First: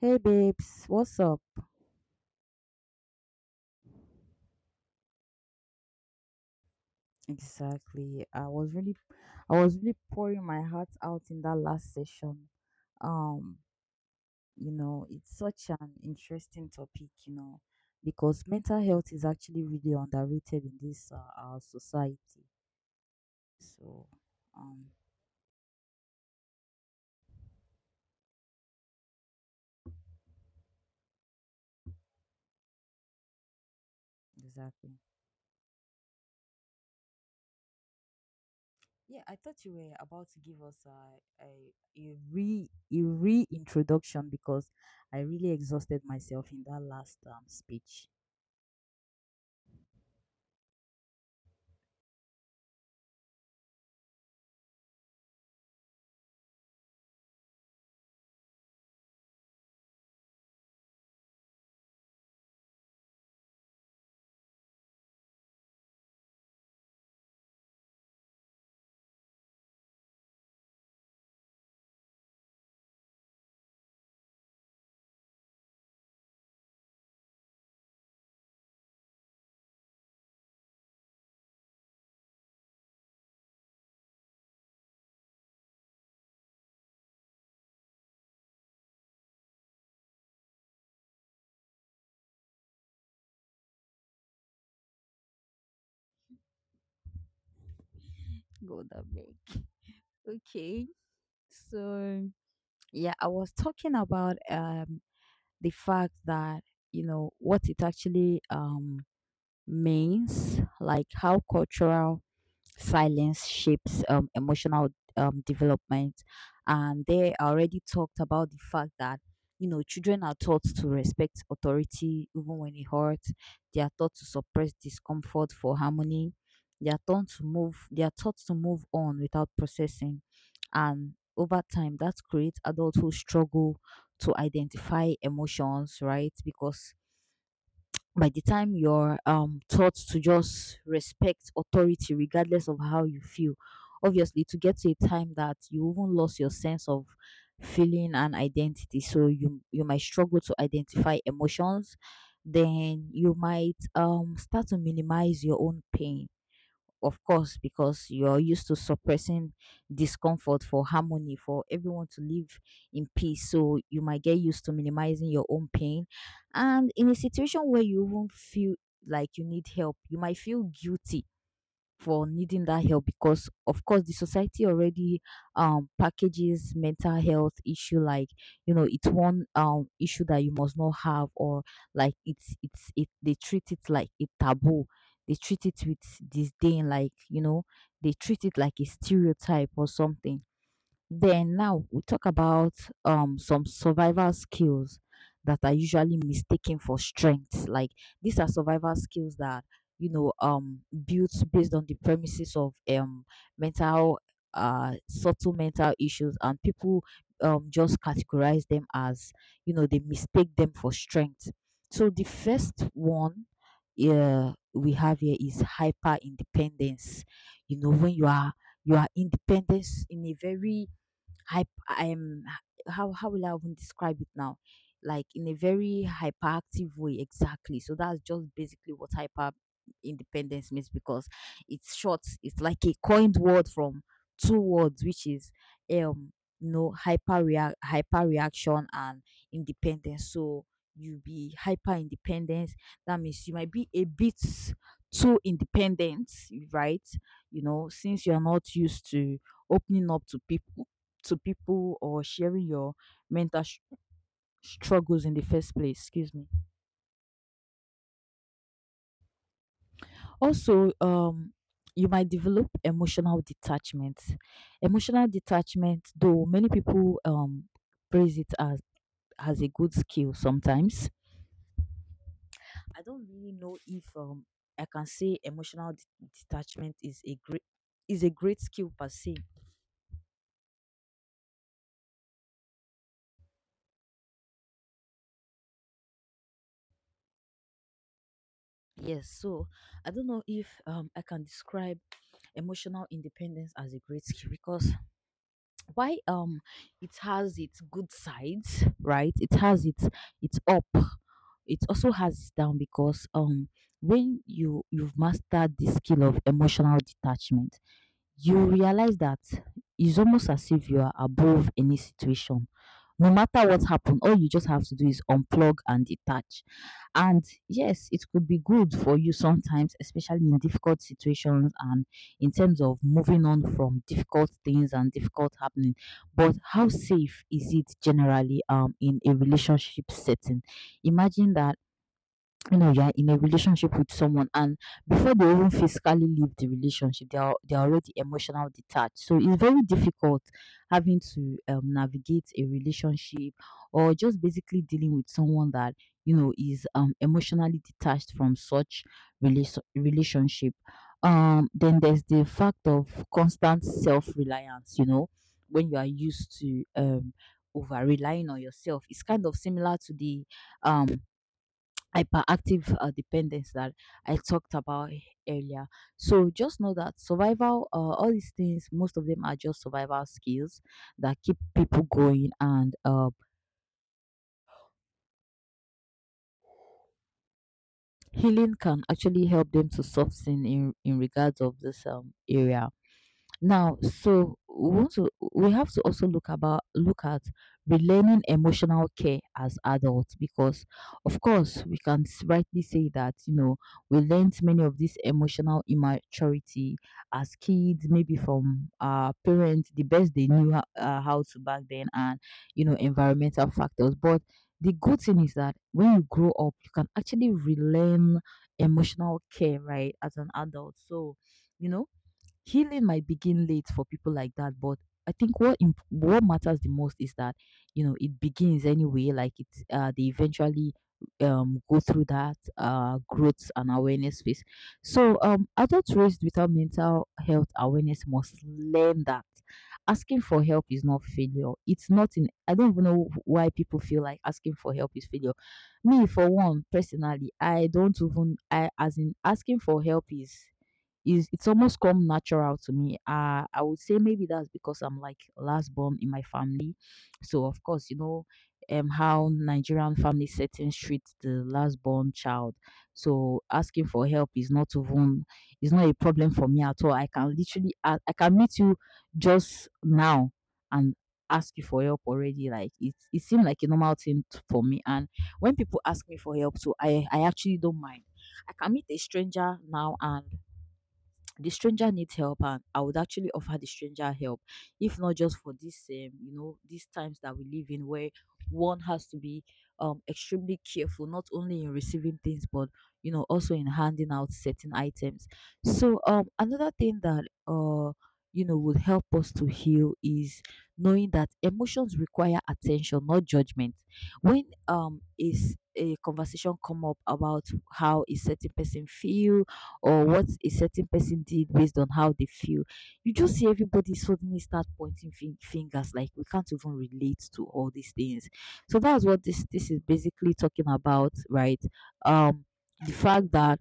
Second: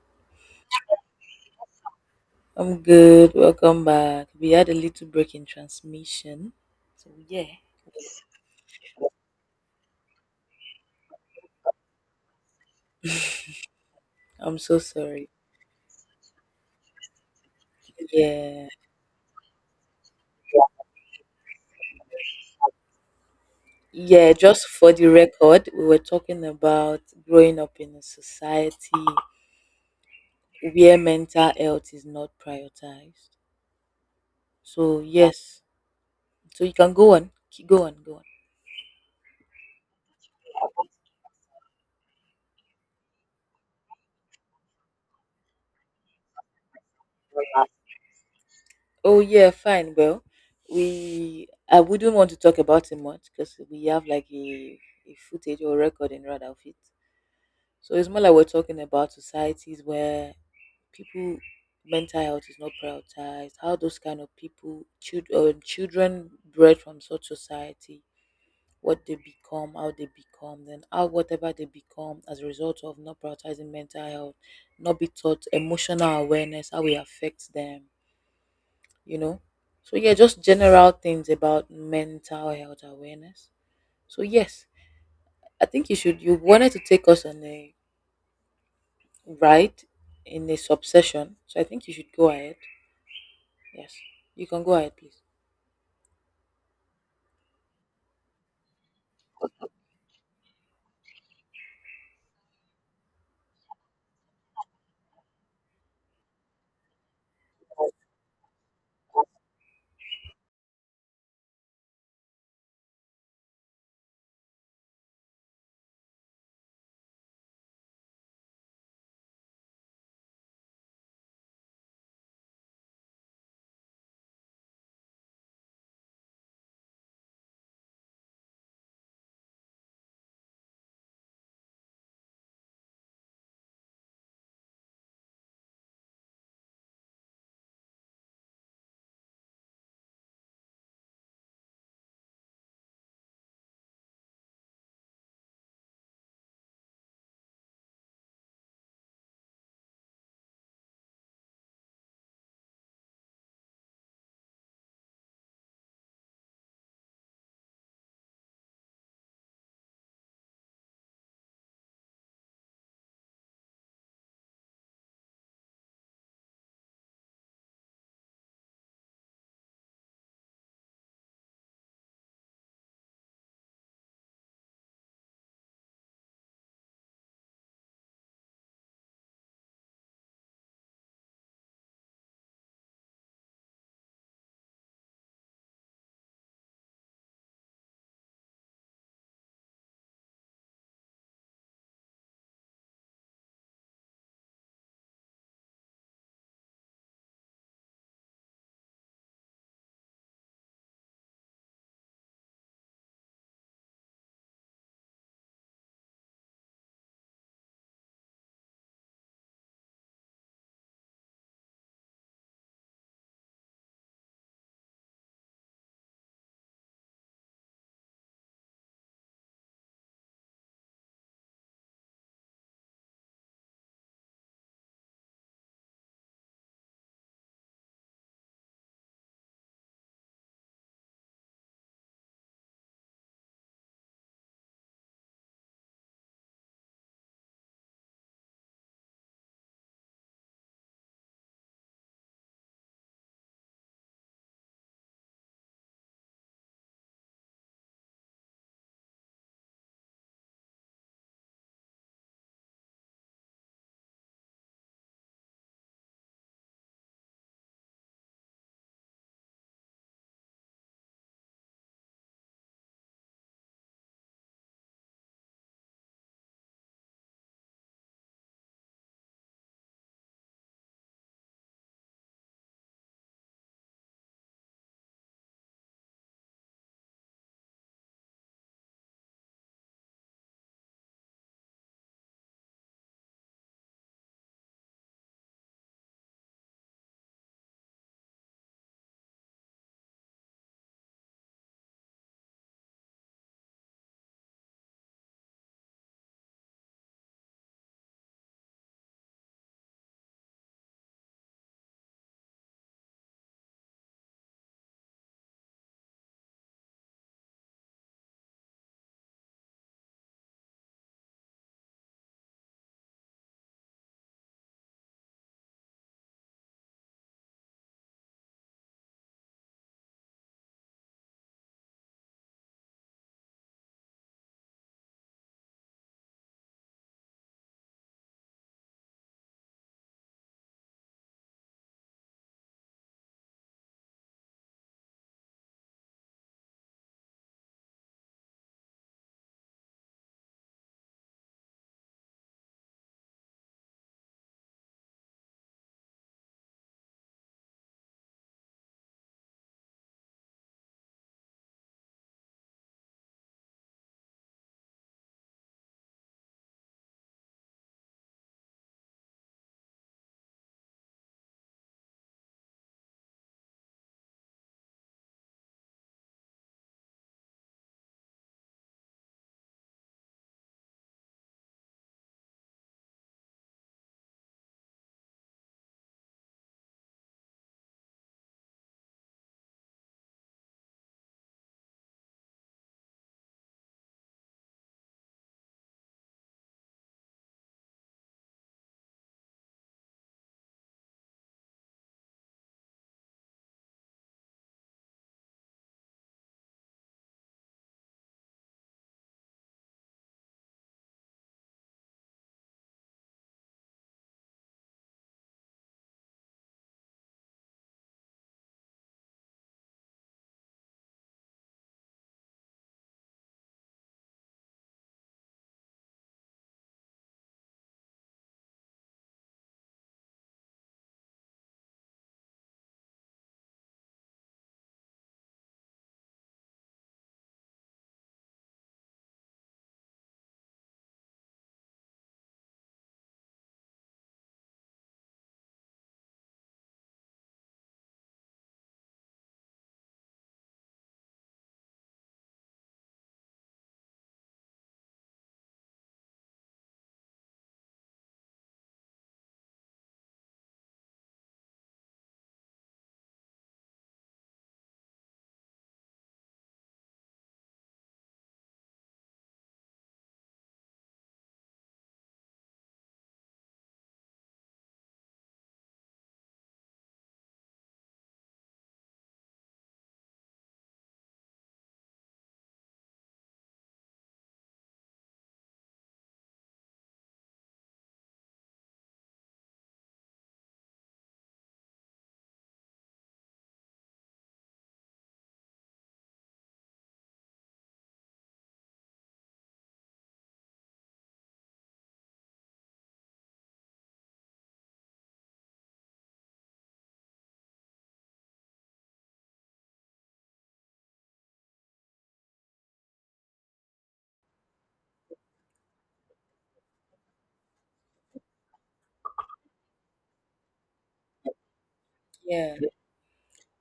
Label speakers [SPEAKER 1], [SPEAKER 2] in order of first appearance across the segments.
[SPEAKER 1] Hey babes, what's up?
[SPEAKER 2] I'm good. Welcome back. We had a little break in transmission. So yeah,
[SPEAKER 1] Exactly. I was really pouring my heart out in that last session. Um,
[SPEAKER 2] I'm so sorry.
[SPEAKER 1] it's such an interesting topic, because
[SPEAKER 2] Yeah.
[SPEAKER 1] mental health is actually really underrated in this our society. So,
[SPEAKER 2] Yeah, just
[SPEAKER 1] um,
[SPEAKER 2] for the record, we were talking about growing up in a society where mental health is not prioritized.
[SPEAKER 1] exactly.
[SPEAKER 2] So, yes. So you can go on. Go on, go on.
[SPEAKER 1] Yeah, I thought you were about to give us a reintroduction because I really exhausted myself in that last speech.
[SPEAKER 2] Oh, yeah, fine. Well, we I wouldn't want to talk about it much because we have like a footage or recording rather of it. So it's more like we're talking about societies where people mental health is not prioritized. How those kind of people, children, children bred from such society, what they become, how they become, then how whatever they become as a result of not prioritizing mental health, not be taught emotional awareness, how it affects them, you know. So yeah, just general things about mental health awareness. So yes, I think you should. You wanted to take us on a right in this obsession. So I think you should go ahead. Yes, you can go ahead, please.
[SPEAKER 1] Go that way. Okay. So yeah, I was talking about the fact that you know what it actually means, like how cultural silence shapes emotional development, and they already talked about the fact that you know children are taught to respect authority even when it hurts. They are taught to suppress discomfort for harmony. They are taught to move on without processing, and over time that creates adults who struggle to identify emotions, right? Because by the time you're taught to just respect authority regardless of how you feel, obviously to get to a time that you even lost your sense of feeling and identity, so you might struggle to identify emotions. Then you might start to minimize your own pain, of course, because you're used to suppressing discomfort for harmony, for everyone to live in peace. So you might get used to minimizing your own pain. And in a situation where you won't feel like you need help, you might feel guilty for needing that help, because of course the society already packages mental health issue like you know it's one issue that you must not have, or like it's it they treat it like a taboo. They treat it with disdain, like you know they treat it like a stereotype or something. Then now we talk about some survival skills that are usually mistaken for strength. Like these are survival skills that you know um built based on the premises of mental subtle mental issues, and people just categorize them as you know they mistake them for strength. So the first one yeah we have here is hyper independence. You know when you are independent in a very hype I'm how will I even describe it now, like in a very hyperactive way, exactly. So that's just basically what hyper independence means, because it's short, it's like a coined word from two words, which is um you know hyper reaction and independence. So you be hyper independent, that means you might be a bit too independent, right? You know since you're not used to opening up to people, or sharing your mental sh- struggles in the first place. Excuse me. Also, you might develop emotional detachment. Emotional detachment, though many people praise it as a good skill sometimes. I don't really know if I can say emotional detachment is a great skill per se. Yes, so I don't know if I can describe emotional independence as a great skill because why it has its good sides, right? It has its up. It also has its down, because when you've mastered the skill of emotional detachment, you realize that it's almost as if you are above any situation. No matter what happened, all you just have to do is unplug and detach. And yes, it could be good for you sometimes, especially in difficult situations and in terms of moving on from difficult things and difficult happening. But how safe is it generally in a relationship setting? Imagine that you know you're in a relationship with someone, and before they even physically leave the relationship they're already emotional detached, so it's very difficult having to navigate a relationship, or just basically dealing with someone that you know is emotionally detached from such relationship. Then there's the fact of constant self-reliance. You know when you are used to over relying on yourself, it's kind of similar to the um hyperactive dependence that I talked about earlier. So just know that survival, all these things, most of them are just survival skills that keep people going, and healing can actually help them to soften in regards of this area. Now, so we want to we have to also look about look at relearning emotional care as adults, because of course we can rightly say that you know we learned many of this emotional immaturity as kids, maybe from our parents the best they knew how to back then, and you know environmental factors. But the good thing is that when you grow up you can actually relearn emotional care, right, as an adult. So you know healing might begin late for people like that, but I think what matters the most is that you know it begins anyway. Like it's they eventually go through that growth and awareness phase. So adults raised without mental health awareness must learn that asking for help is not failure. It's not in I don't even know why people feel like asking for help is failure. Me for one personally, I don't even I as in asking for help is it's almost come natural to me. I would say maybe that's because I'm like last born in my family. So of course, you know, how Nigerian family settings treat the last born child. So asking for help is not a problem for me at all. I can literally I can meet you just now and ask you for help already, like it seemed like a normal thing for me. And when people ask me for help, so I actually don't mind. I can meet a stranger now, and the stranger needs help, and I would actually offer the stranger help, if not just for this you know these times that we live in where one has to be extremely careful not only in receiving things, but you know also in handing out certain items. So another thing that you know would help us to heal is knowing that emotions require attention, not judgment. When is a conversation come up about how a certain person feel or what a certain person did based on how they feel. You just see everybody suddenly start pointing fingers, like we can't even relate to all these things. So that's what this is basically talking about, right? Um,
[SPEAKER 2] Yeah,
[SPEAKER 1] the fact that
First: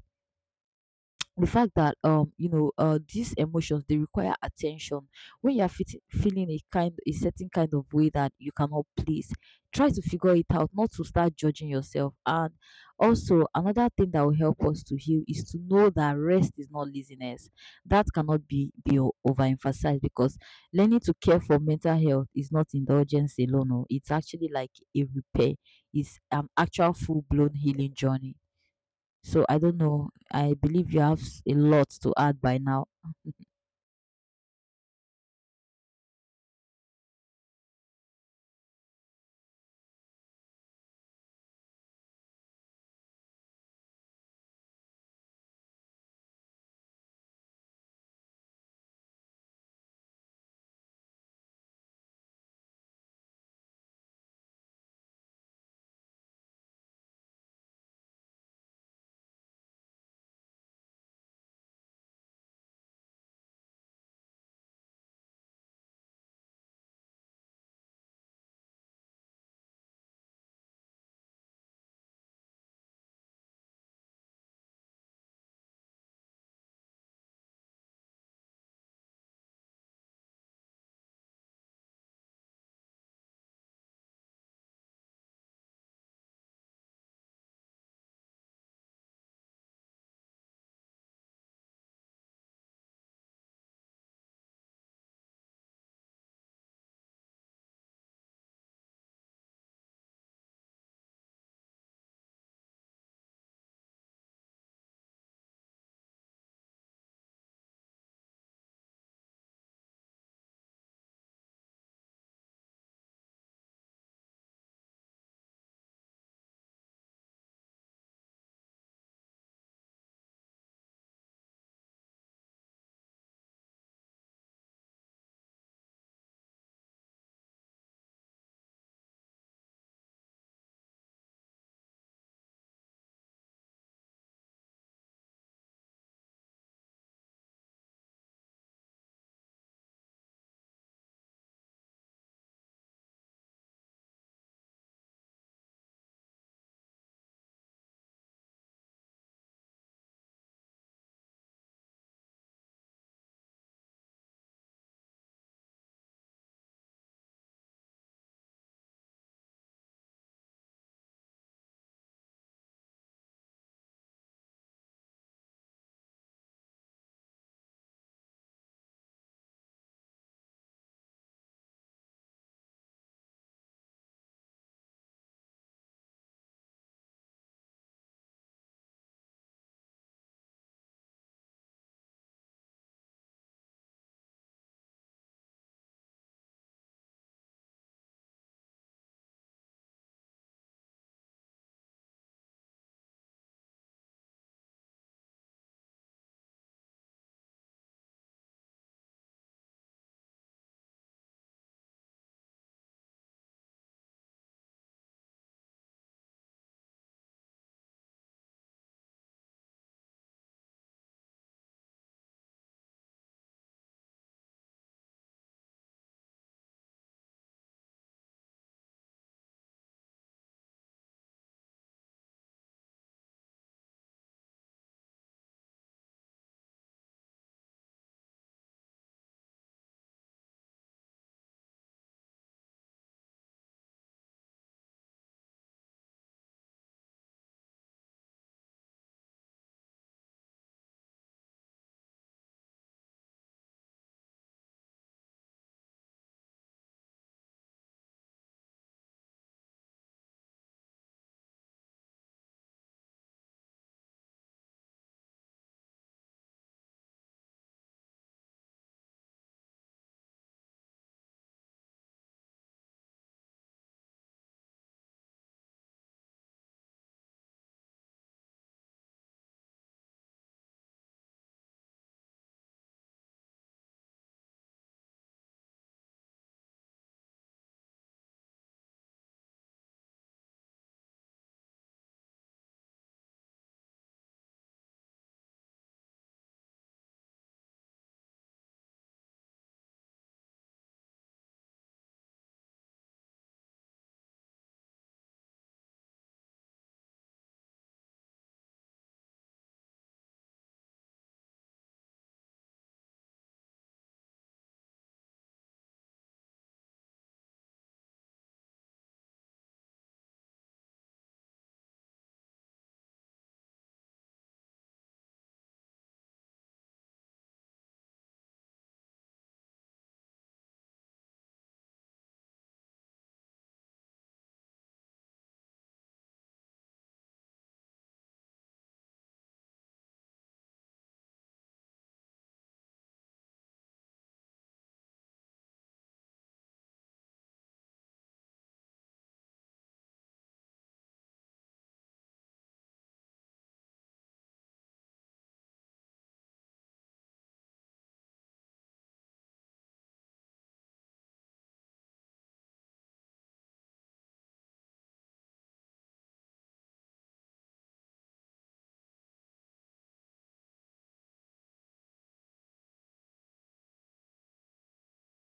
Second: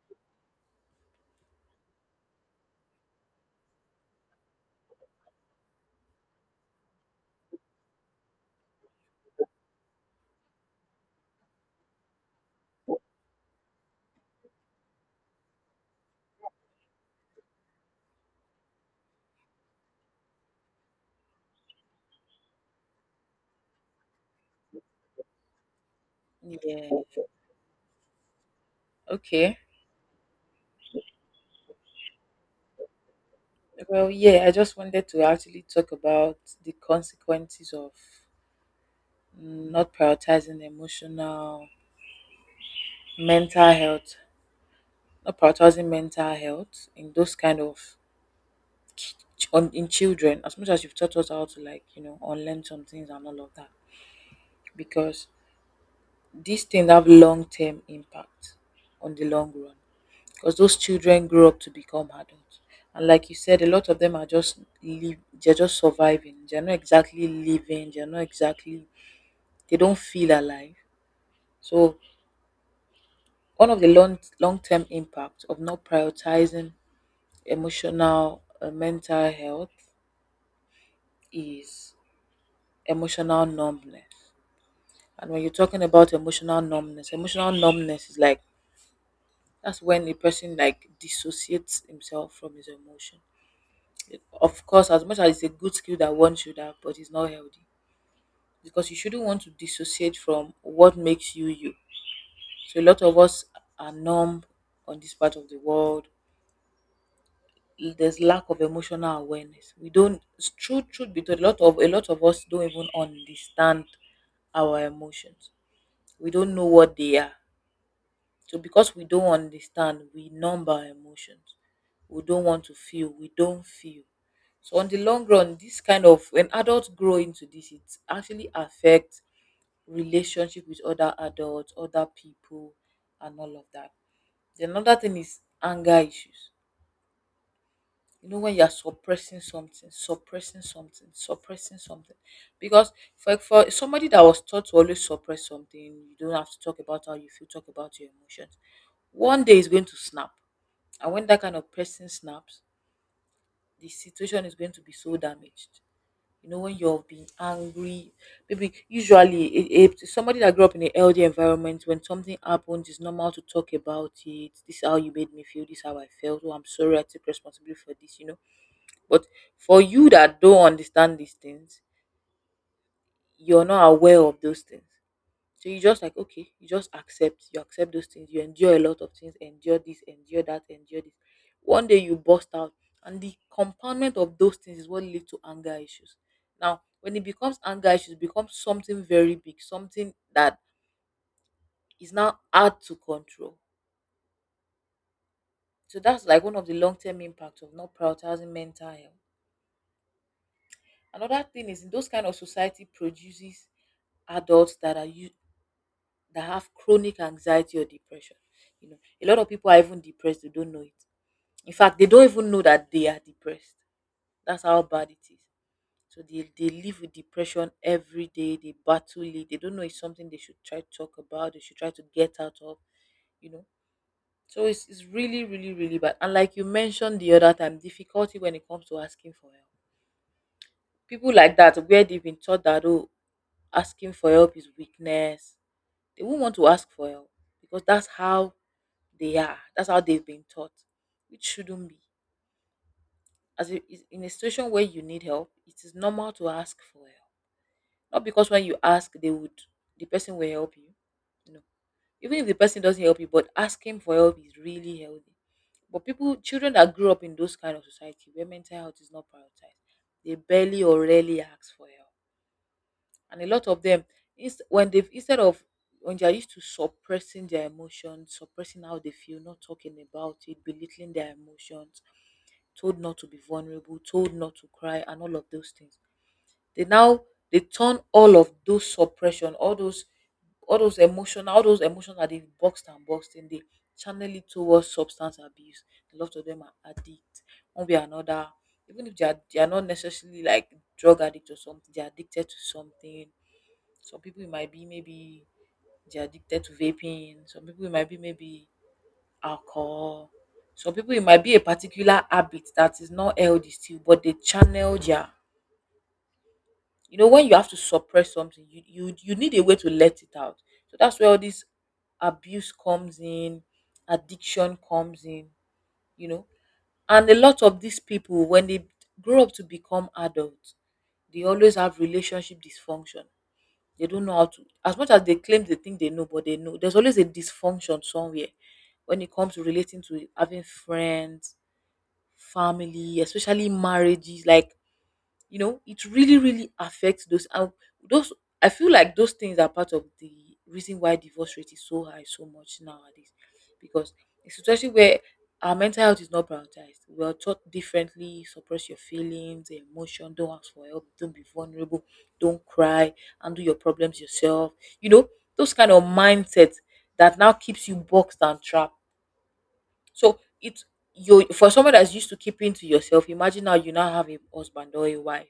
[SPEAKER 1] the fact that you know these emotions, they require attention. When you're feeling a certain kind of way that you cannot please, try to figure it out, not to start judging yourself. And also another thing that will help us to heal is to know that rest is not laziness. That cannot overemphasized, because learning to care for mental health is not indulgence alone, oh. It's actually like a repair. It's an
[SPEAKER 2] yeah.
[SPEAKER 1] actual full-blown healing journey. So I
[SPEAKER 2] Okay.
[SPEAKER 1] don't know. I believe you have a lot to add by now.
[SPEAKER 2] Well, yeah, I just wanted to actually talk about the consequences of not prioritizing emotional, mental health, not prioritizing mental health in those kind of on in children. As much as you've taught us how to like you know unlearn some things and all of that, because these things have long term impact on the long run because those children grow up to become adults. And like you said, a lot of them are just live, they're just surviving. They're not exactly living. They're not exactly. They don't feel alive. So one of the long long term impacts of not prioritizing emotional mental health is emotional numbness. And when you're talking about emotional numbness is like that's when a person like dissociates himself from his emotion. Of course, as much as it's a good skill that one should have, but it's not healthy because you shouldn't want to dissociate from what makes you you. So a lot of us are numb on this part of the world. There's lack of emotional awareness. We don't. Truth be told, a lot of us don't even understand our emotions. We don't know what they are. So because we don't understand, we numb our emotions. We don't want to feel. We don't feel. So on the long run, this kind of when adults grow into this, it actually affects relationship with other adults, other people, and all of that. The another thing is anger issues, you know, when you're suppressing something, suppressing something, suppressing something because for somebody that was taught to always suppress something, you don't have to talk about how you feel, talk about your emotions. One day is going to snap, and when that kind of person snaps, the situation is going to be so damaged. You know, when you're being angry, maybe usually if somebody that grew up in a healthy environment, when something happens, it's normal to talk about it. This is how you made me feel. This is how I felt. Oh, I'm sorry, I take responsibility for this, you know. But for you that don't understand these things, you're not aware of those things. So you just like, okay, you just accept, you accept those things, you endure a lot of things, endure this, endure that, endure this. One day you burst out, and the compoundment of those things is what leads to anger issues. Now, when it becomes anger issues, it becomes something very big, something that is now hard to control. So that's like one of the long term impacts of not prioritizing mental health. Another thing is in those kind of society produces adults that are you that have chronic anxiety or depression. You know, a lot of people are even depressed, they don't know it. In fact, they don't even know that they are depressed. That's how bad it is. So they live with depression every day, they battle it, they don't know it's something they should try to talk about, they should try to get out of, you know. So it's really, really, really bad. And like you mentioned the other time, difficulty when it comes to asking for help. People like that where they've been taught that, oh, asking for help is weakness. They won't want to ask for help because that's how they are. That's how they've been taught. It shouldn't be. In a situation where you need help, it is normal to ask for help. Not because when you ask, they would the person will help you. No. Even if the person doesn't help you, but asking for help is really healthy. But people, children that grew up in those kind of society where mental health is not prioritized, they barely or rarely ask for help. And a lot of them inst- when they have instead of when they are used to suppressing their emotions, suppressing how they feel, not talking about it, belittling their emotions, told not to be vulnerable, told not to cry and all of those things, they now they turn all of those suppression, all those emotion, all those emotions that they've boxed and boxed in, they channel it towards substance abuse. A lot of them are addicts, one way or another. Even if they are not necessarily like drug addict or something, they're addicted to something. Some people it might be maybe they're addicted to vaping, some people it might be maybe alcohol, some people it might be a particular habit that is not healthy still, but they channel their, you know, when you have to suppress something, you you need a way to let it out. So that's where all this abuse comes in, addiction comes in, you know. And a lot of these people, when they grow up to become adults, they always have relationship dysfunction. They don't know how to, as much as they claim they think they know, but they know there's always a dysfunction somewhere when it comes to relating to having friends, family, especially marriages. Like you know it really really affects those and those. I feel like those things are part of the reason why divorce rate is so high so much nowadays, because a situation where our mental health is not prioritized, we are taught differently. Suppress your feelings, emotion, don't ask for help, don't be vulnerable, don't cry, handle your problems yourself, you know, those kind of mindsets that now keeps you boxed and trapped. So it's you for someone that's used to keeping to yourself, imagine now you now have a husband or a wife.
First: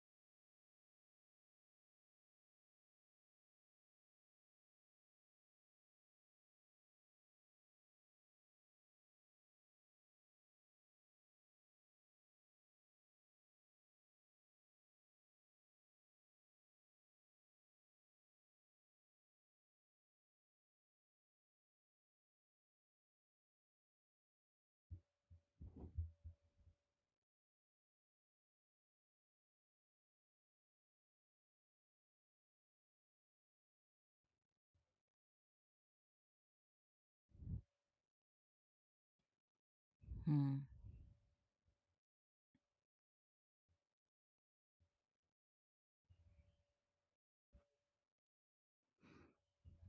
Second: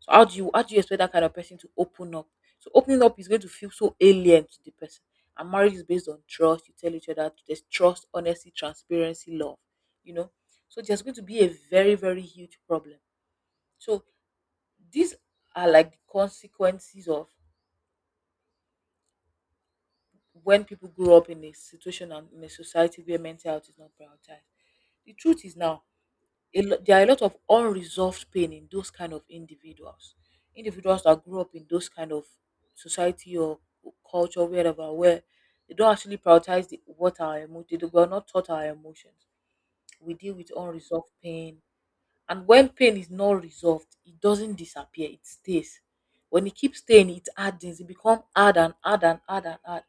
[SPEAKER 2] So how do you expect that kind of person to open up? So opening up is going to feel so alien to the person. And marriage is based on trust. You tell each other there's trust, honesty, transparency, love. You know, so there's going to be a very very huge problem. So these are like the consequences of when people grow up in a situation and in a society where mental health is not prioritized. The truth is now there are a lot of unresolved pain in those kind of individuals, individuals that grew up in those kind of society or culture wherever, where they don't actually prioritize the, what our emotions, they were not taught our emotions, we deal with
[SPEAKER 1] Hmm,
[SPEAKER 2] unresolved pain. And when pain is not resolved, it doesn't disappear, it stays. When it keeps staying, it hardens. It becomes hard and hard and hard and hard.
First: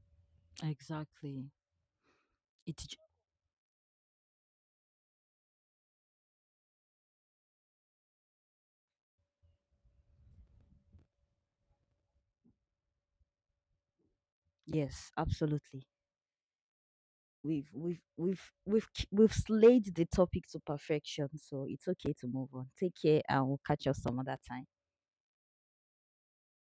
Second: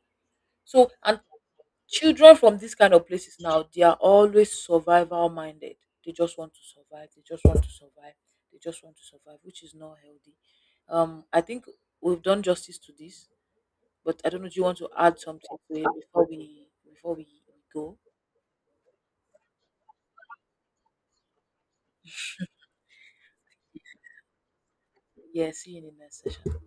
[SPEAKER 2] So and
[SPEAKER 1] exactly.
[SPEAKER 2] children from these
[SPEAKER 1] It
[SPEAKER 2] kind
[SPEAKER 1] j-
[SPEAKER 2] of places now, they are always survival minded. They just want to survive. They just want to survive. They just want to survive, which is not healthy. I think we've done justice to this, but I don't know. Do you want to
[SPEAKER 1] yes,
[SPEAKER 2] add something to
[SPEAKER 1] absolutely.
[SPEAKER 2] it before we go?
[SPEAKER 1] We've slayed the topic to perfection, so it's okay to move on. Take care, and we'll catch us some other time.
[SPEAKER 2] Yeah, see you in the next session.